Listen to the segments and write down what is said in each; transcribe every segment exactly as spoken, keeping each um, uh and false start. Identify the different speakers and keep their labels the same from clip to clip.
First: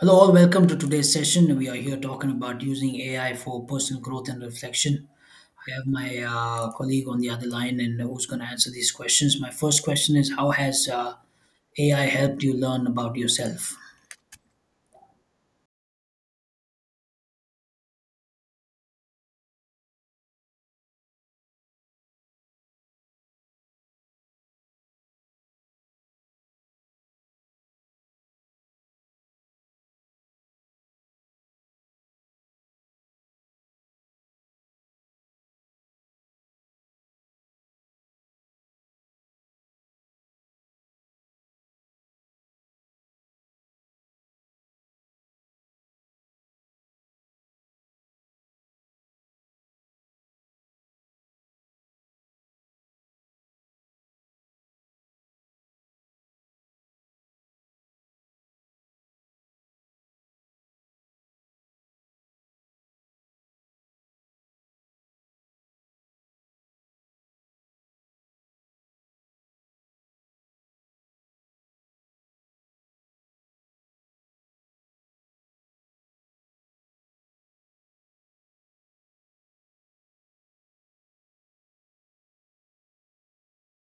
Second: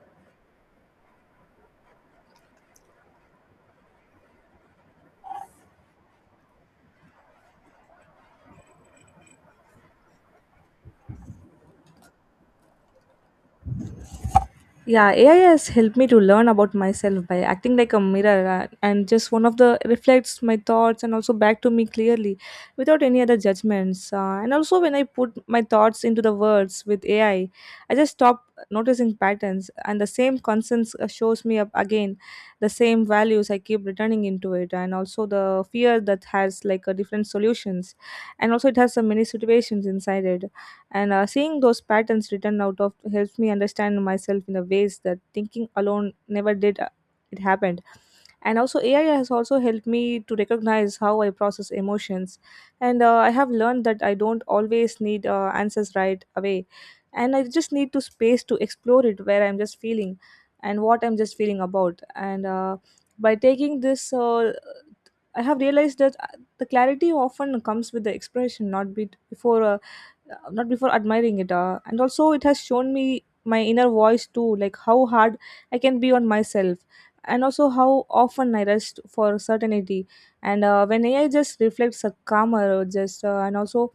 Speaker 1: Hello, all. Welcome to today's session. We are here talking about using A I for personal growth and reflection. I have my uh, colleague on the other line, and who's going to answer these questions. My first question is: How has uh, A I helped you learn about yourself?
Speaker 2: Yeah, A I has helped me to learn about myself by acting like a mirror, uh, and just one of the reflects my thoughts and also back to me clearly without any other judgments. Uh, and also, when I put my thoughts into the words with A I, I I just stop noticing patterns, and the same concerns uh, shows me up again the same values I keep returning into it, and also the fear that has like a different solutions, and also it has some many situations inside it and uh, seeing those patterns written out of helps me understand myself in the ways that thinking alone never did. Uh, it happened. And also, A I has also helped me to recognize how I process emotions. And uh, I have learned that I don't always need uh, answers right away. And I just need to space to explore it where I'm just feeling and what I'm just feeling about. And uh, by taking this, uh, I have realized that uh, the clarity often comes with the expression, not be- before uh, uh, not before admiring it, uh, and also it has shown me my inner voice too, like how hard I can be on myself and also how often I rest for certainty. And uh, when ai just reflects a calmer, uh, just uh, and also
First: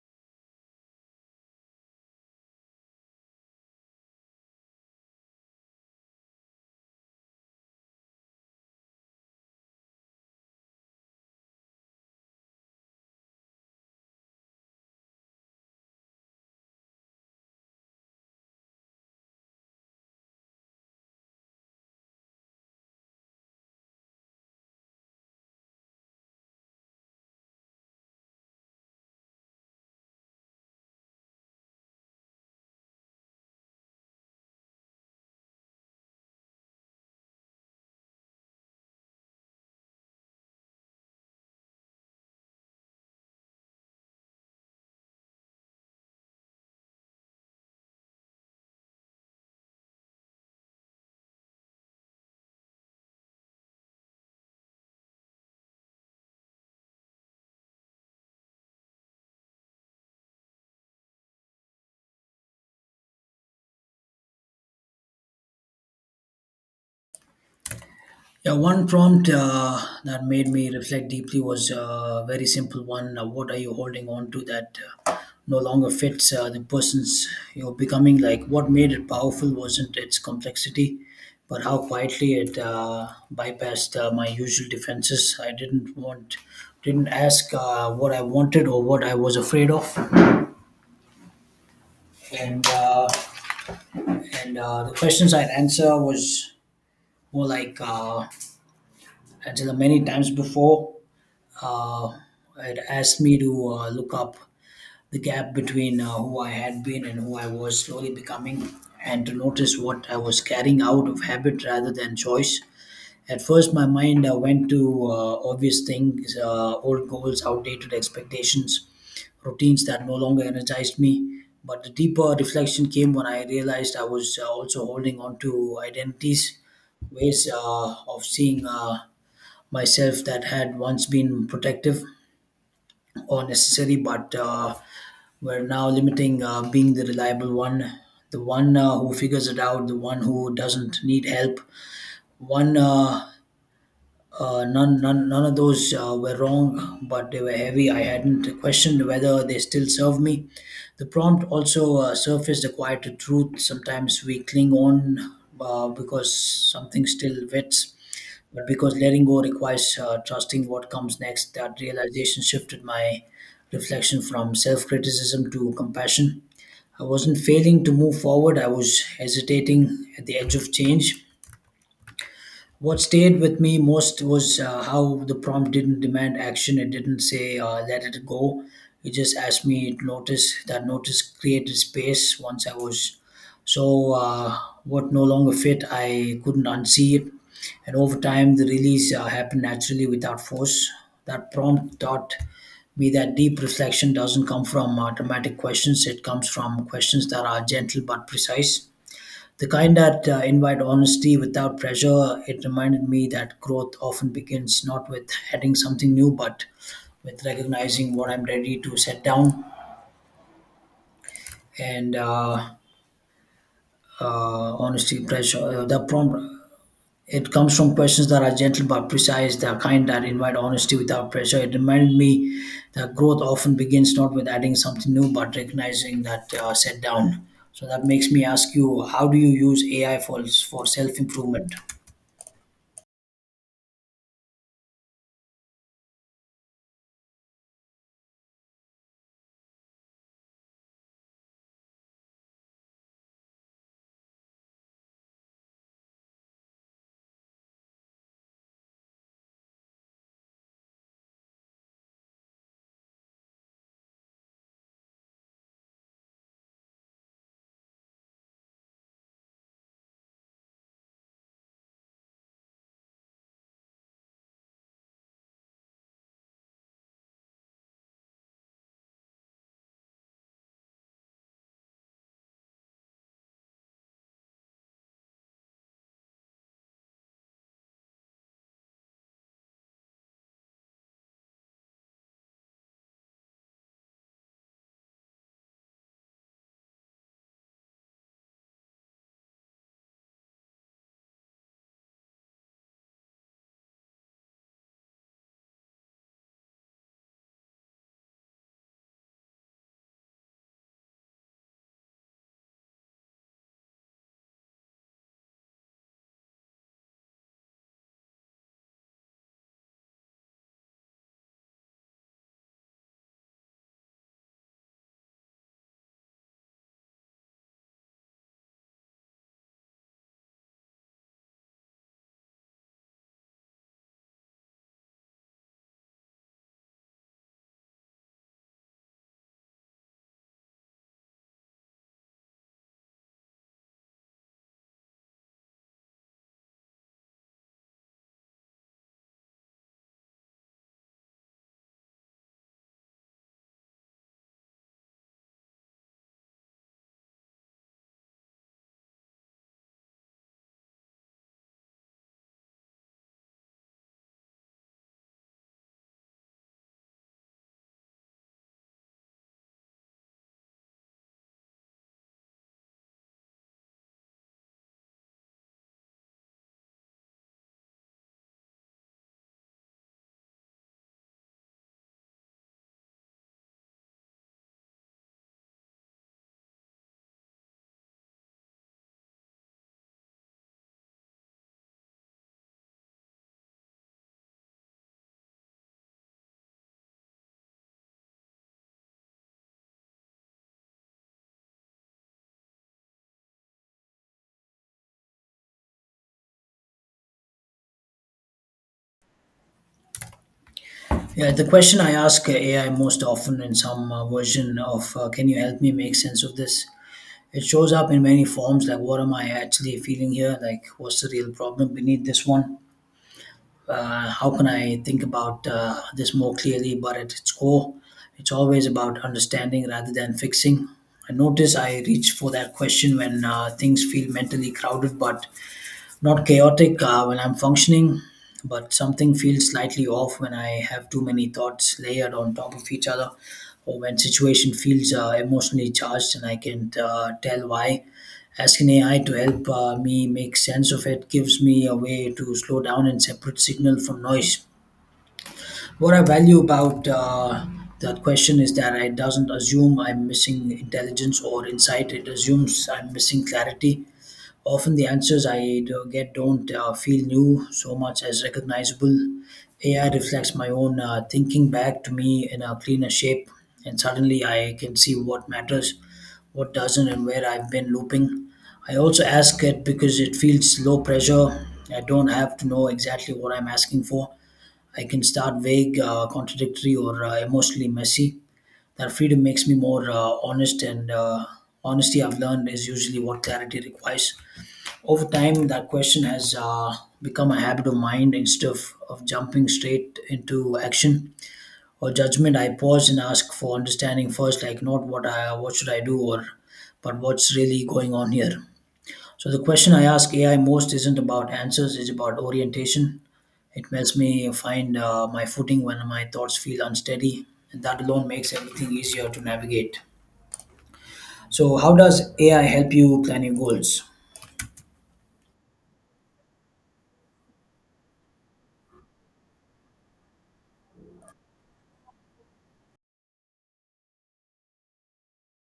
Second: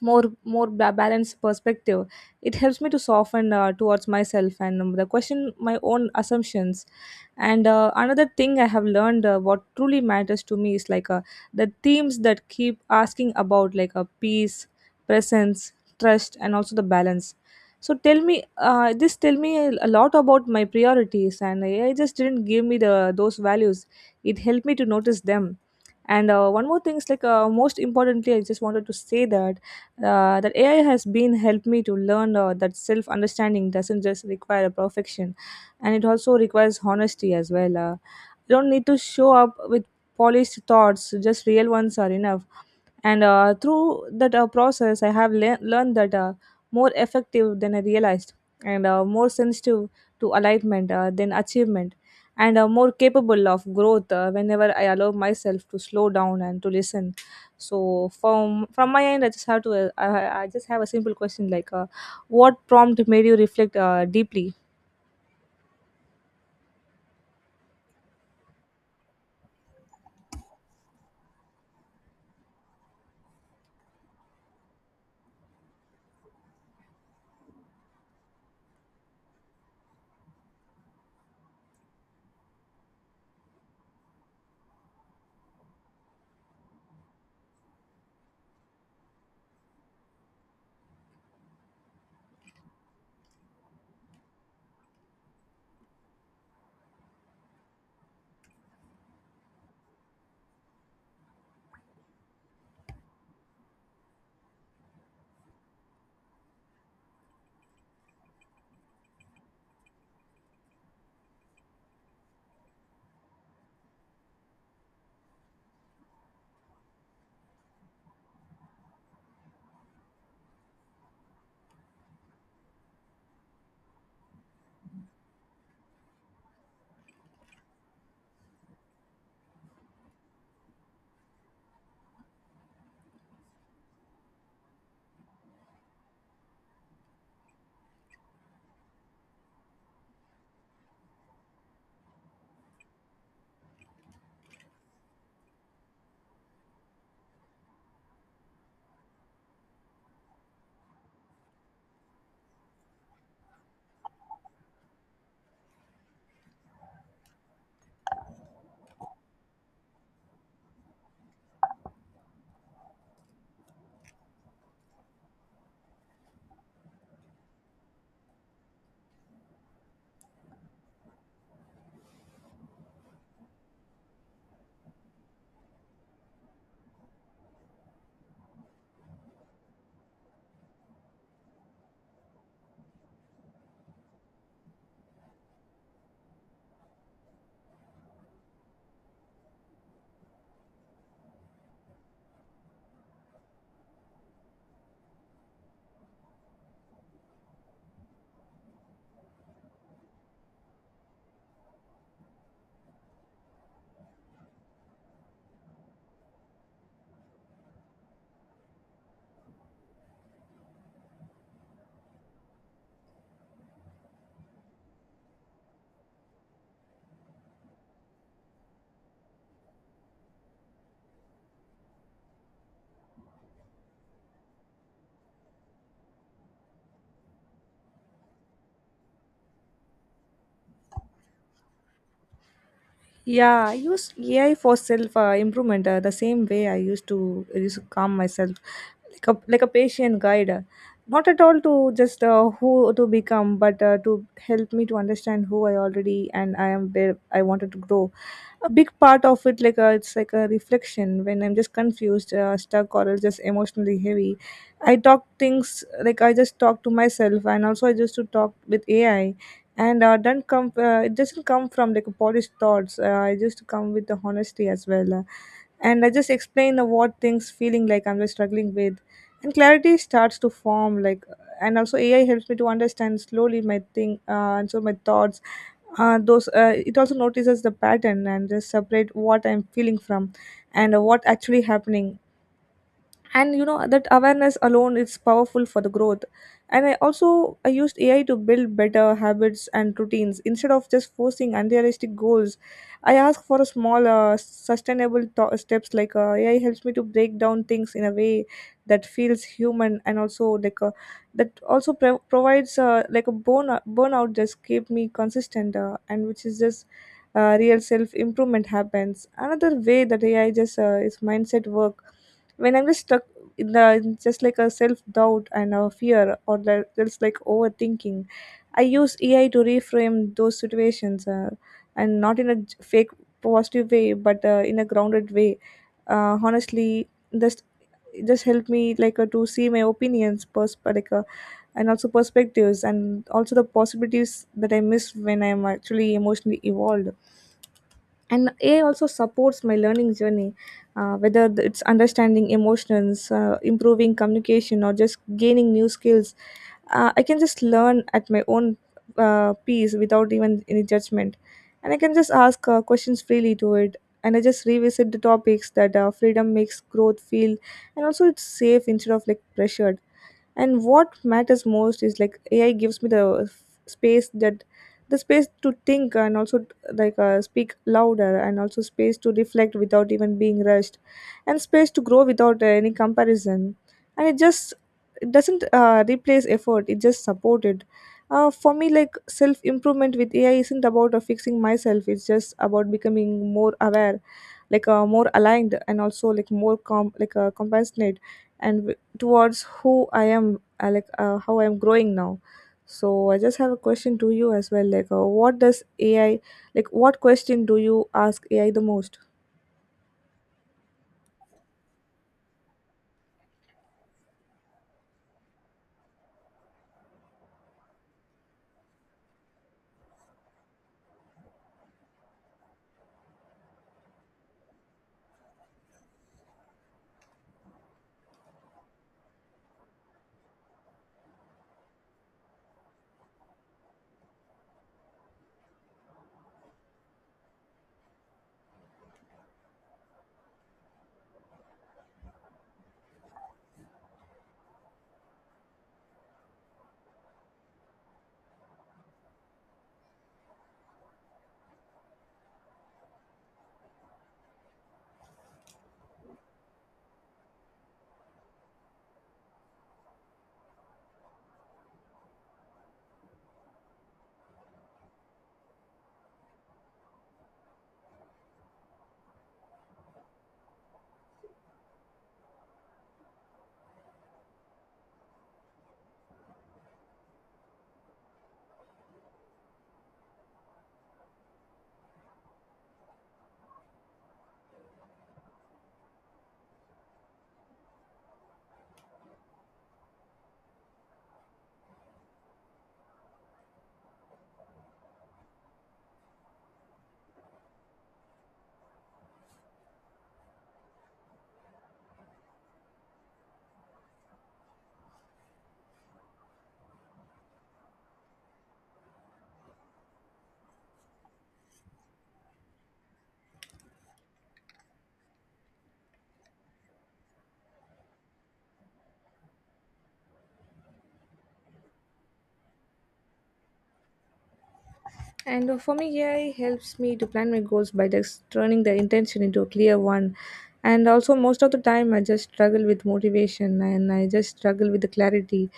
Speaker 2: more more ba- balanced perspective, it helps me to soften uh, towards myself and um, the question my own assumptions. And uh, another thing I have learned, uh, what truly matters to me is like, uh, the themes that keep asking about, like, uh, peace, presence, trust and also the balance. So tell me, uh, this tell me a a lot about my priorities, and ai just didn't give me the those values, it helped me to notice them. And uh, one more thing is like, uh, most importantly I just wanted to say that uh, that ai has been helped me to learn uh, that self understanding doesn't just require a perfection, and it also requires honesty as well. Uh, you don't need to show up with polished thoughts; just real ones are enough. And uh, through that uh, process, I have le- learned that uh, more effective than I realized, and uh, more sensitive to alignment uh, than achievement, and uh, more capable of growth uh, whenever I allow myself to slow down and to listen. So from from my end, I just have to uh, I, I just have a simple question like, uh, what prompt made you reflect uh, deeply?
Speaker 1: Yeah, one prompt uh, that made me reflect deeply was a very simple one. Uh, what are you holding on to that uh, no longer fits uh, the person's you're becoming? Like, what made it powerful wasn't its complexity, but how quietly it uh, bypassed uh, my usual defenses. I didn't want, Didn't ask uh, what I wanted or what I was afraid of, and uh, and uh, the questions I'd answer was more like uh, answered them many times before. Uh, it asked me to uh, look up the gap between uh, who I had been and who I was slowly becoming, and to notice what I was carrying out of habit rather than choice. At first, my mind uh, went to uh, obvious things, uh, old goals, outdated expectations, routines that no longer energized me. But the deeper reflection came when I realized I was uh, also holding on to identities, ways uh, of seeing uh, myself that had once been protective or necessary, but uh, we're now limiting uh, being the reliable one, the one uh, who figures it out, the one who doesn't need help. One, uh, uh, none, none, None of those uh, were wrong, but they were heavy. I hadn't questioned whether they still serve me. The prompt also uh, surfaced a quieter truth. Sometimes we cling on uh, because something still fits but because letting go requires uh, trusting what comes next. That realization shifted my reflection from self criticism to compassion. I wasn't failing to move forward, I was hesitating at the edge of change. What stayed with me most was uh, how the prompt didn't demand action. It didn't say uh, let it go. It just asked me to notice. That notice created space. Once I was so uh, what no longer fit, I couldn't unsee it. And over time, the release uh, happened naturally without force. That prompt taught me that deep reflection doesn't come from uh, dramatic questions. It comes from questions that are gentle but precise. The kind that uh, invite honesty without pressure. It reminded me that growth often begins not with heading something new, but with recognizing what I'm ready to set down. And uh, uh, honesty, pressure, uh, the prompt. It comes from questions that are gentle but precise, the kind that invite honesty without pressure. It reminded me that growth often begins not with adding something new, but recognizing that uh, set down. So that makes me ask you, how do you use A I for, for self improvement?
Speaker 2: Yeah, I use A I for self uh, improvement uh, the same way I used to I used to calm myself, like a like a patient guide, uh, not at all to just uh, who to become, but uh, to help me to understand who I already and I am where I wanted to grow. A big part of it, like, uh, it's like a reflection when I'm just confused, uh, stuck or just emotionally heavy, I talk things like I just talk to myself, and also I just to talk with ai. And uh, don't come uh, it doesn't come from like polished thoughts, uh, I just come with the honesty as well. Uh, and I just explain uh, what things feeling like I'm just struggling with, and clarity starts to form like. And also ai helps me to understand slowly my thing, uh, and so my thoughts, uh, those uh, it also notices the pattern and just separate what I'm feeling from and what actually happening. And you know that awareness alone is powerful for the growth. And i also I used ai to build better habits and routines instead of just forcing unrealistic goals. I ask for a small, uh, sustainable th- steps, like, uh, ai helps me to break down things in a way that feels human, and also, like, uh, that also pro- provides, uh, like a burn- burnout, just keep me consistent, uh, and which is just uh, real self improvement happens. Another way that ai just uh, is mindset work, when I'm just stuck in the in just like a self-doubt and a fear or the- just like overthinking, I use ai to reframe those situations, uh, and not in a j- fake positive way, but uh, in a grounded way, uh, honestly. Just it just helped me, like, uh, to see my opinions pers- like uh, and also perspectives and also the possibilities that I miss when I'm actually emotionally evolved. And ai also supports my learning journey, uh, whether th- it's understanding emotions, uh, improving communication or just gaining new skills. uh, I can just learn at my own uh, pace without even any judgment, and I can just ask uh, questions freely to it, and I just revisit the topics. That uh, freedom makes growth feel, and also it's safe instead of like pressured. And what matters most is like ai gives me the f- space that the space to think, and also, like, uh, speak louder, and also space to reflect without even being rushed, and space to grow without uh, any comparison. And it just, it doesn't uh, replace effort, it just support it. Uh, for me, like, self improvement with ai isn't about uh, fixing myself, it's just about becoming more aware, like, uh, more aligned, and also like more com- like uh, compassionate and towards who I am, uh, like uh, how I am growing now. So I just have a question to you as well. Like, uh, what does A I, like, what question do you ask A I the most?
Speaker 1: Yeah, the question I ask A I most often in some uh, version of uh, "Can you help me make sense of this?" It shows up in many forms, like "What am I actually feeling here?" Like "What's the real problem beneath this one?" Uh, how can I think about uh, this more clearly? But at its core, it's always about understanding rather than fixing. I notice I reach for that question when uh, things feel mentally crowded, but not chaotic uh, when I'm functioning, but something feels slightly off when I have too many thoughts layered on top of each other, or when situation feels uh, emotionally charged and I can't uh, tell why. Asking A I to help uh, me make sense of it gives me a way to slow down and separate signal from noise. What I value about uh, that question is that it doesn't assume I'm missing intelligence or insight. It assumes I'm missing clarity. Often the answers I do get don't uh, feel new so much as recognizable. A I reflects my own uh, thinking back to me in a cleaner shape, and suddenly I can see what matters, what doesn't, and where I've been looping. I also ask it because it feels low pressure. I don't have to know exactly what I'm asking for. I can start vague, uh, contradictory, or uh, emotionally messy. That freedom makes me more uh, honest, and uh, honesty I've learned is usually what clarity requires. Over time, that question has uh, become a habit of mind instead of, of jumping straight into action or judgment. I pause and ask for understanding first, like not what I what should I do or but what's really going on here. So the question I ask A I most isn't about answers; it's about orientation. It helps me find uh, my footing when my thoughts feel unsteady, and that alone makes everything easier to navigate. So, how does A I help you plan your goals?
Speaker 2: And uh, for me, A I helps me to plan my goals by just turning the intention into a clear one. And also, most of the time, I just struggle with motivation and I just struggle with the clarity.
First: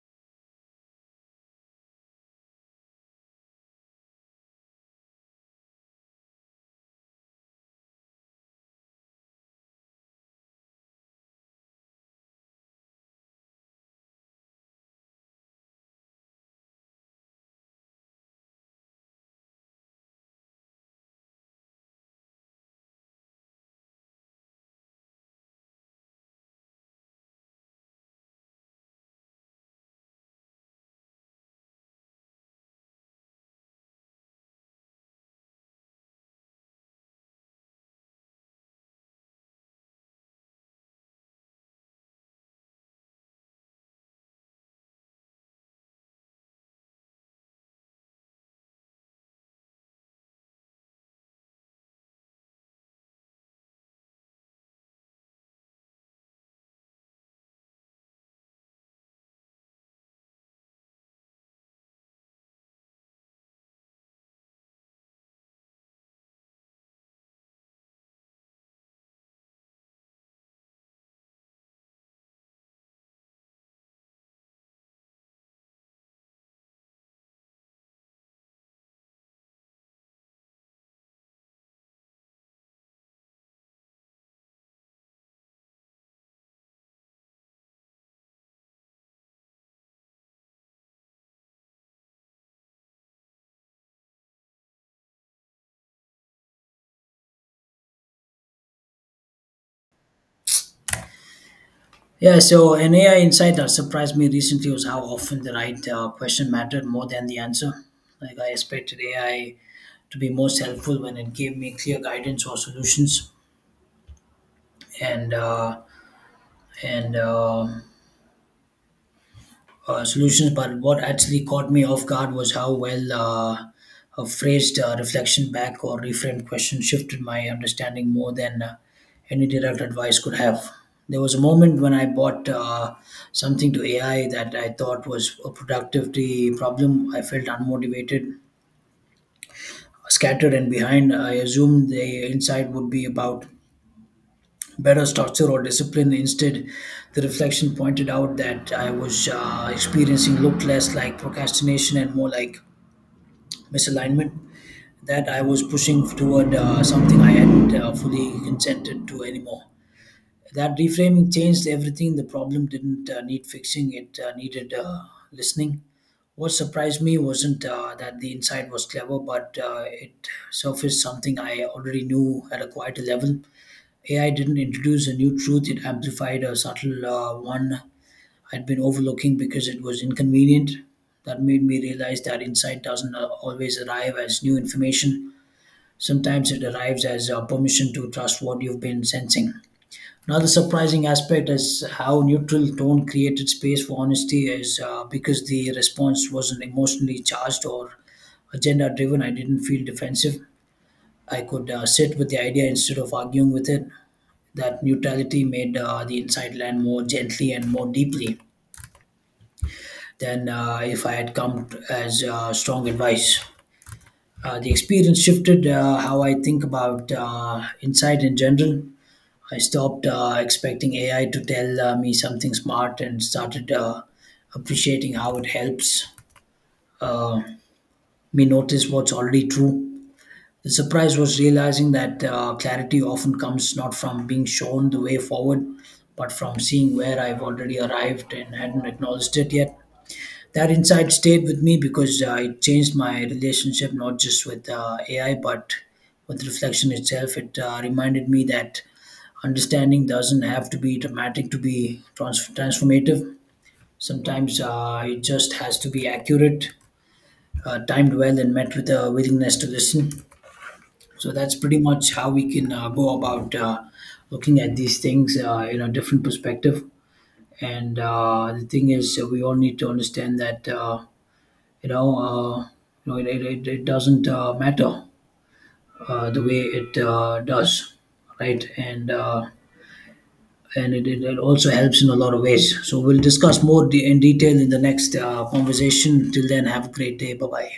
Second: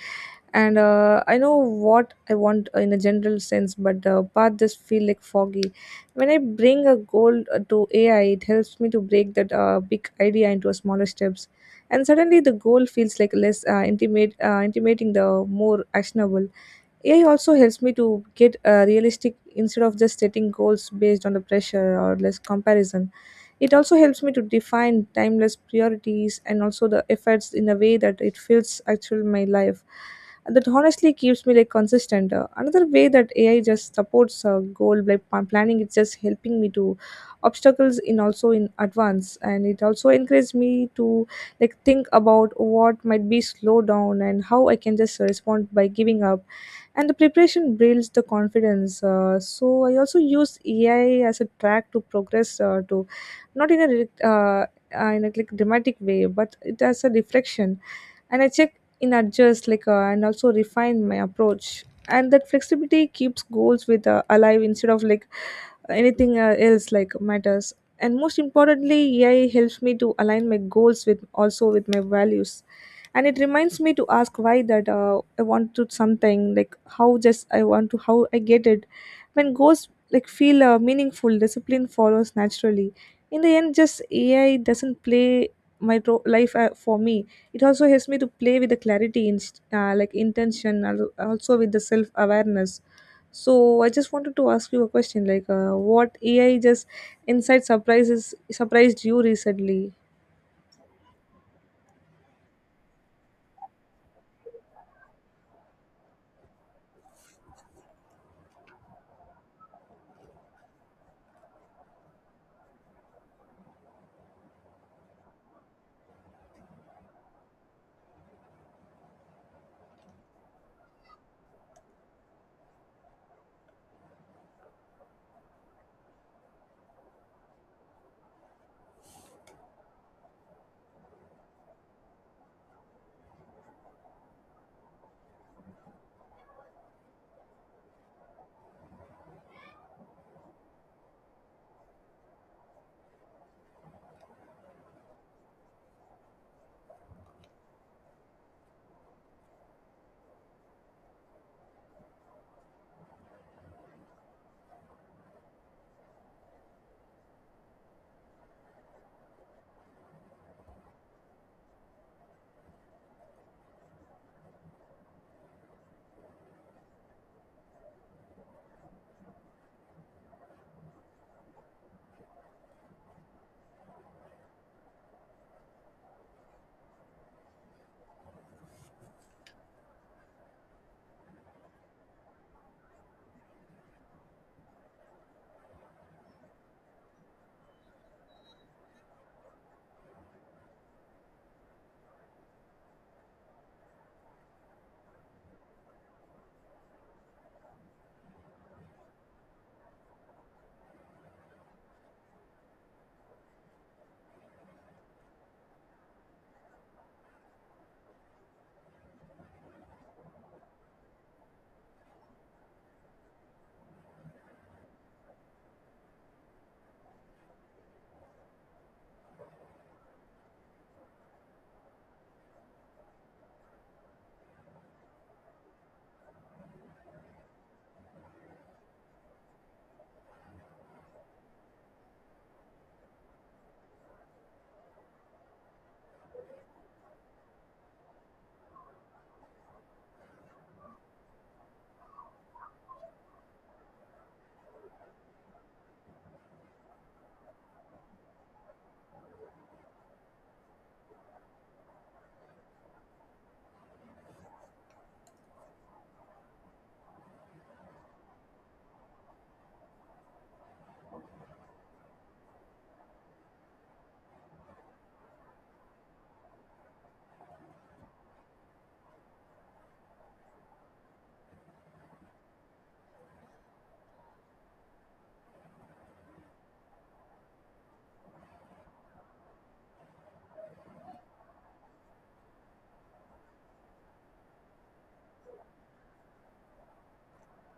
Speaker 2: And uh, I know what I want in a general sense, but the path just feel like foggy. When I bring a goal uh, to A I, it helps me to break that uh, big idea into smaller steps. And suddenly, the goal feels like less uh, intimate, uh, intimating the more actionable. A I also helps me to get uh, realistic instead of just setting goals based on the pressure or less comparison. It also helps me to define timeless priorities and also the efforts in a way that it feels actual in my life. And that honestly keeps me like consistent. Uh, another way that A I just supports a goal like pl- planning, it's just helping me to obstacles in also in advance, and it also encourages me to like think about what might be slowed down and how I can just respond by giving up, and the preparation builds the confidence. Uh, so I also use ai as a track to progress, uh, to not in a re- uh, uh, in a like dramatic way, but it as a reflection. And I check in adjust, like, uh, and also refine my approach. And that flexibility keeps goals with uh, alive instead of like anything uh, else like matters. And most importantly, A I helps me to align my goals with also with my values. And it reminds me to ask why that uh, I want to something, like how just I want to how I get it. When goals like feel uh, meaningful, discipline follows naturally. In the end, just A I doesn't play my ro- life uh, for me, it also helps me to play with the clarity, in, uh, like intention, al- also with the self awareness. So I just wanted to ask you a question, like, uh, what A I just insight surprises surprised you recently?
Speaker 1: Yeah, so an A I insight that surprised me recently was how often the right uh, question mattered more than the answer. Like, I expected A I to be most helpful when it gave me clear guidance or solutions, and uh, and um uh, solutions. But what actually caught me off guard was how well uh, a phrased uh, reflection back or reframed question shifted my understanding more than uh, any direct advice could have. There was a moment when I bought uh, something to A I that I thought was a productivity problem. I felt unmotivated, scattered, and behind. I assumed the insight would be about better structure or discipline. Instead, the reflection pointed out that I was uh, experiencing looked less like procrastination and more like misalignment. That I was pushing toward uh, something I hadn't uh, fully consented to anymore. That reframing changed everything. The problem didn't uh, need fixing; it uh, needed uh, listening. What surprised me wasn't uh, that the insight was clever, but uh, it surfaced something I already knew at a quieter level. A I didn't introduce a new truth, it amplified a subtle uh, one I'd been overlooking because it was inconvenient. That made me realize that insight doesn't uh, always arrive as new information. Sometimes it arrives as uh, permission to trust what you've been sensing. Another surprising aspect is how neutral tone created space for honesty, is uh, because the response wasn't emotionally charged or agenda driven. I didn't feel defensive. I could uh, sit with the idea instead of arguing with it. That neutrality made uh, the inside land more gently and more deeply than uh, if I had come t- as uh, strong advice. Uh, the experience shifted uh, how I think about uh, insight in general. I stopped uh, expecting A I to tell uh, me something smart and started uh, appreciating how it helps uh, me notice what's already true. The surprise was realizing that uh, clarity often comes not from being shown the way forward, but from seeing where I've already arrived and hadn't acknowledged it yet. That insight stayed with me because uh, it changed my relationship not just with uh, A I but with reflection itself. It uh, reminded me that understanding doesn't have to be dramatic to be trans- transformative. Sometimes uh, it just has to be accurate, uh, timed well, and met with a willingness to listen. So that's pretty much how we can uh, go about uh, looking at these things uh, in a different perspective. And uh, the thing is, uh, we all need to understand that uh, you know, uh, you know, it, it, it it doesn't uh, matter uh, the way it uh, does, right? And uh, and it, it, it also helps in a lot of ways. So we'll discuss more de- in detail in the next uh, conversation. Till then, have a great day. Bye bye.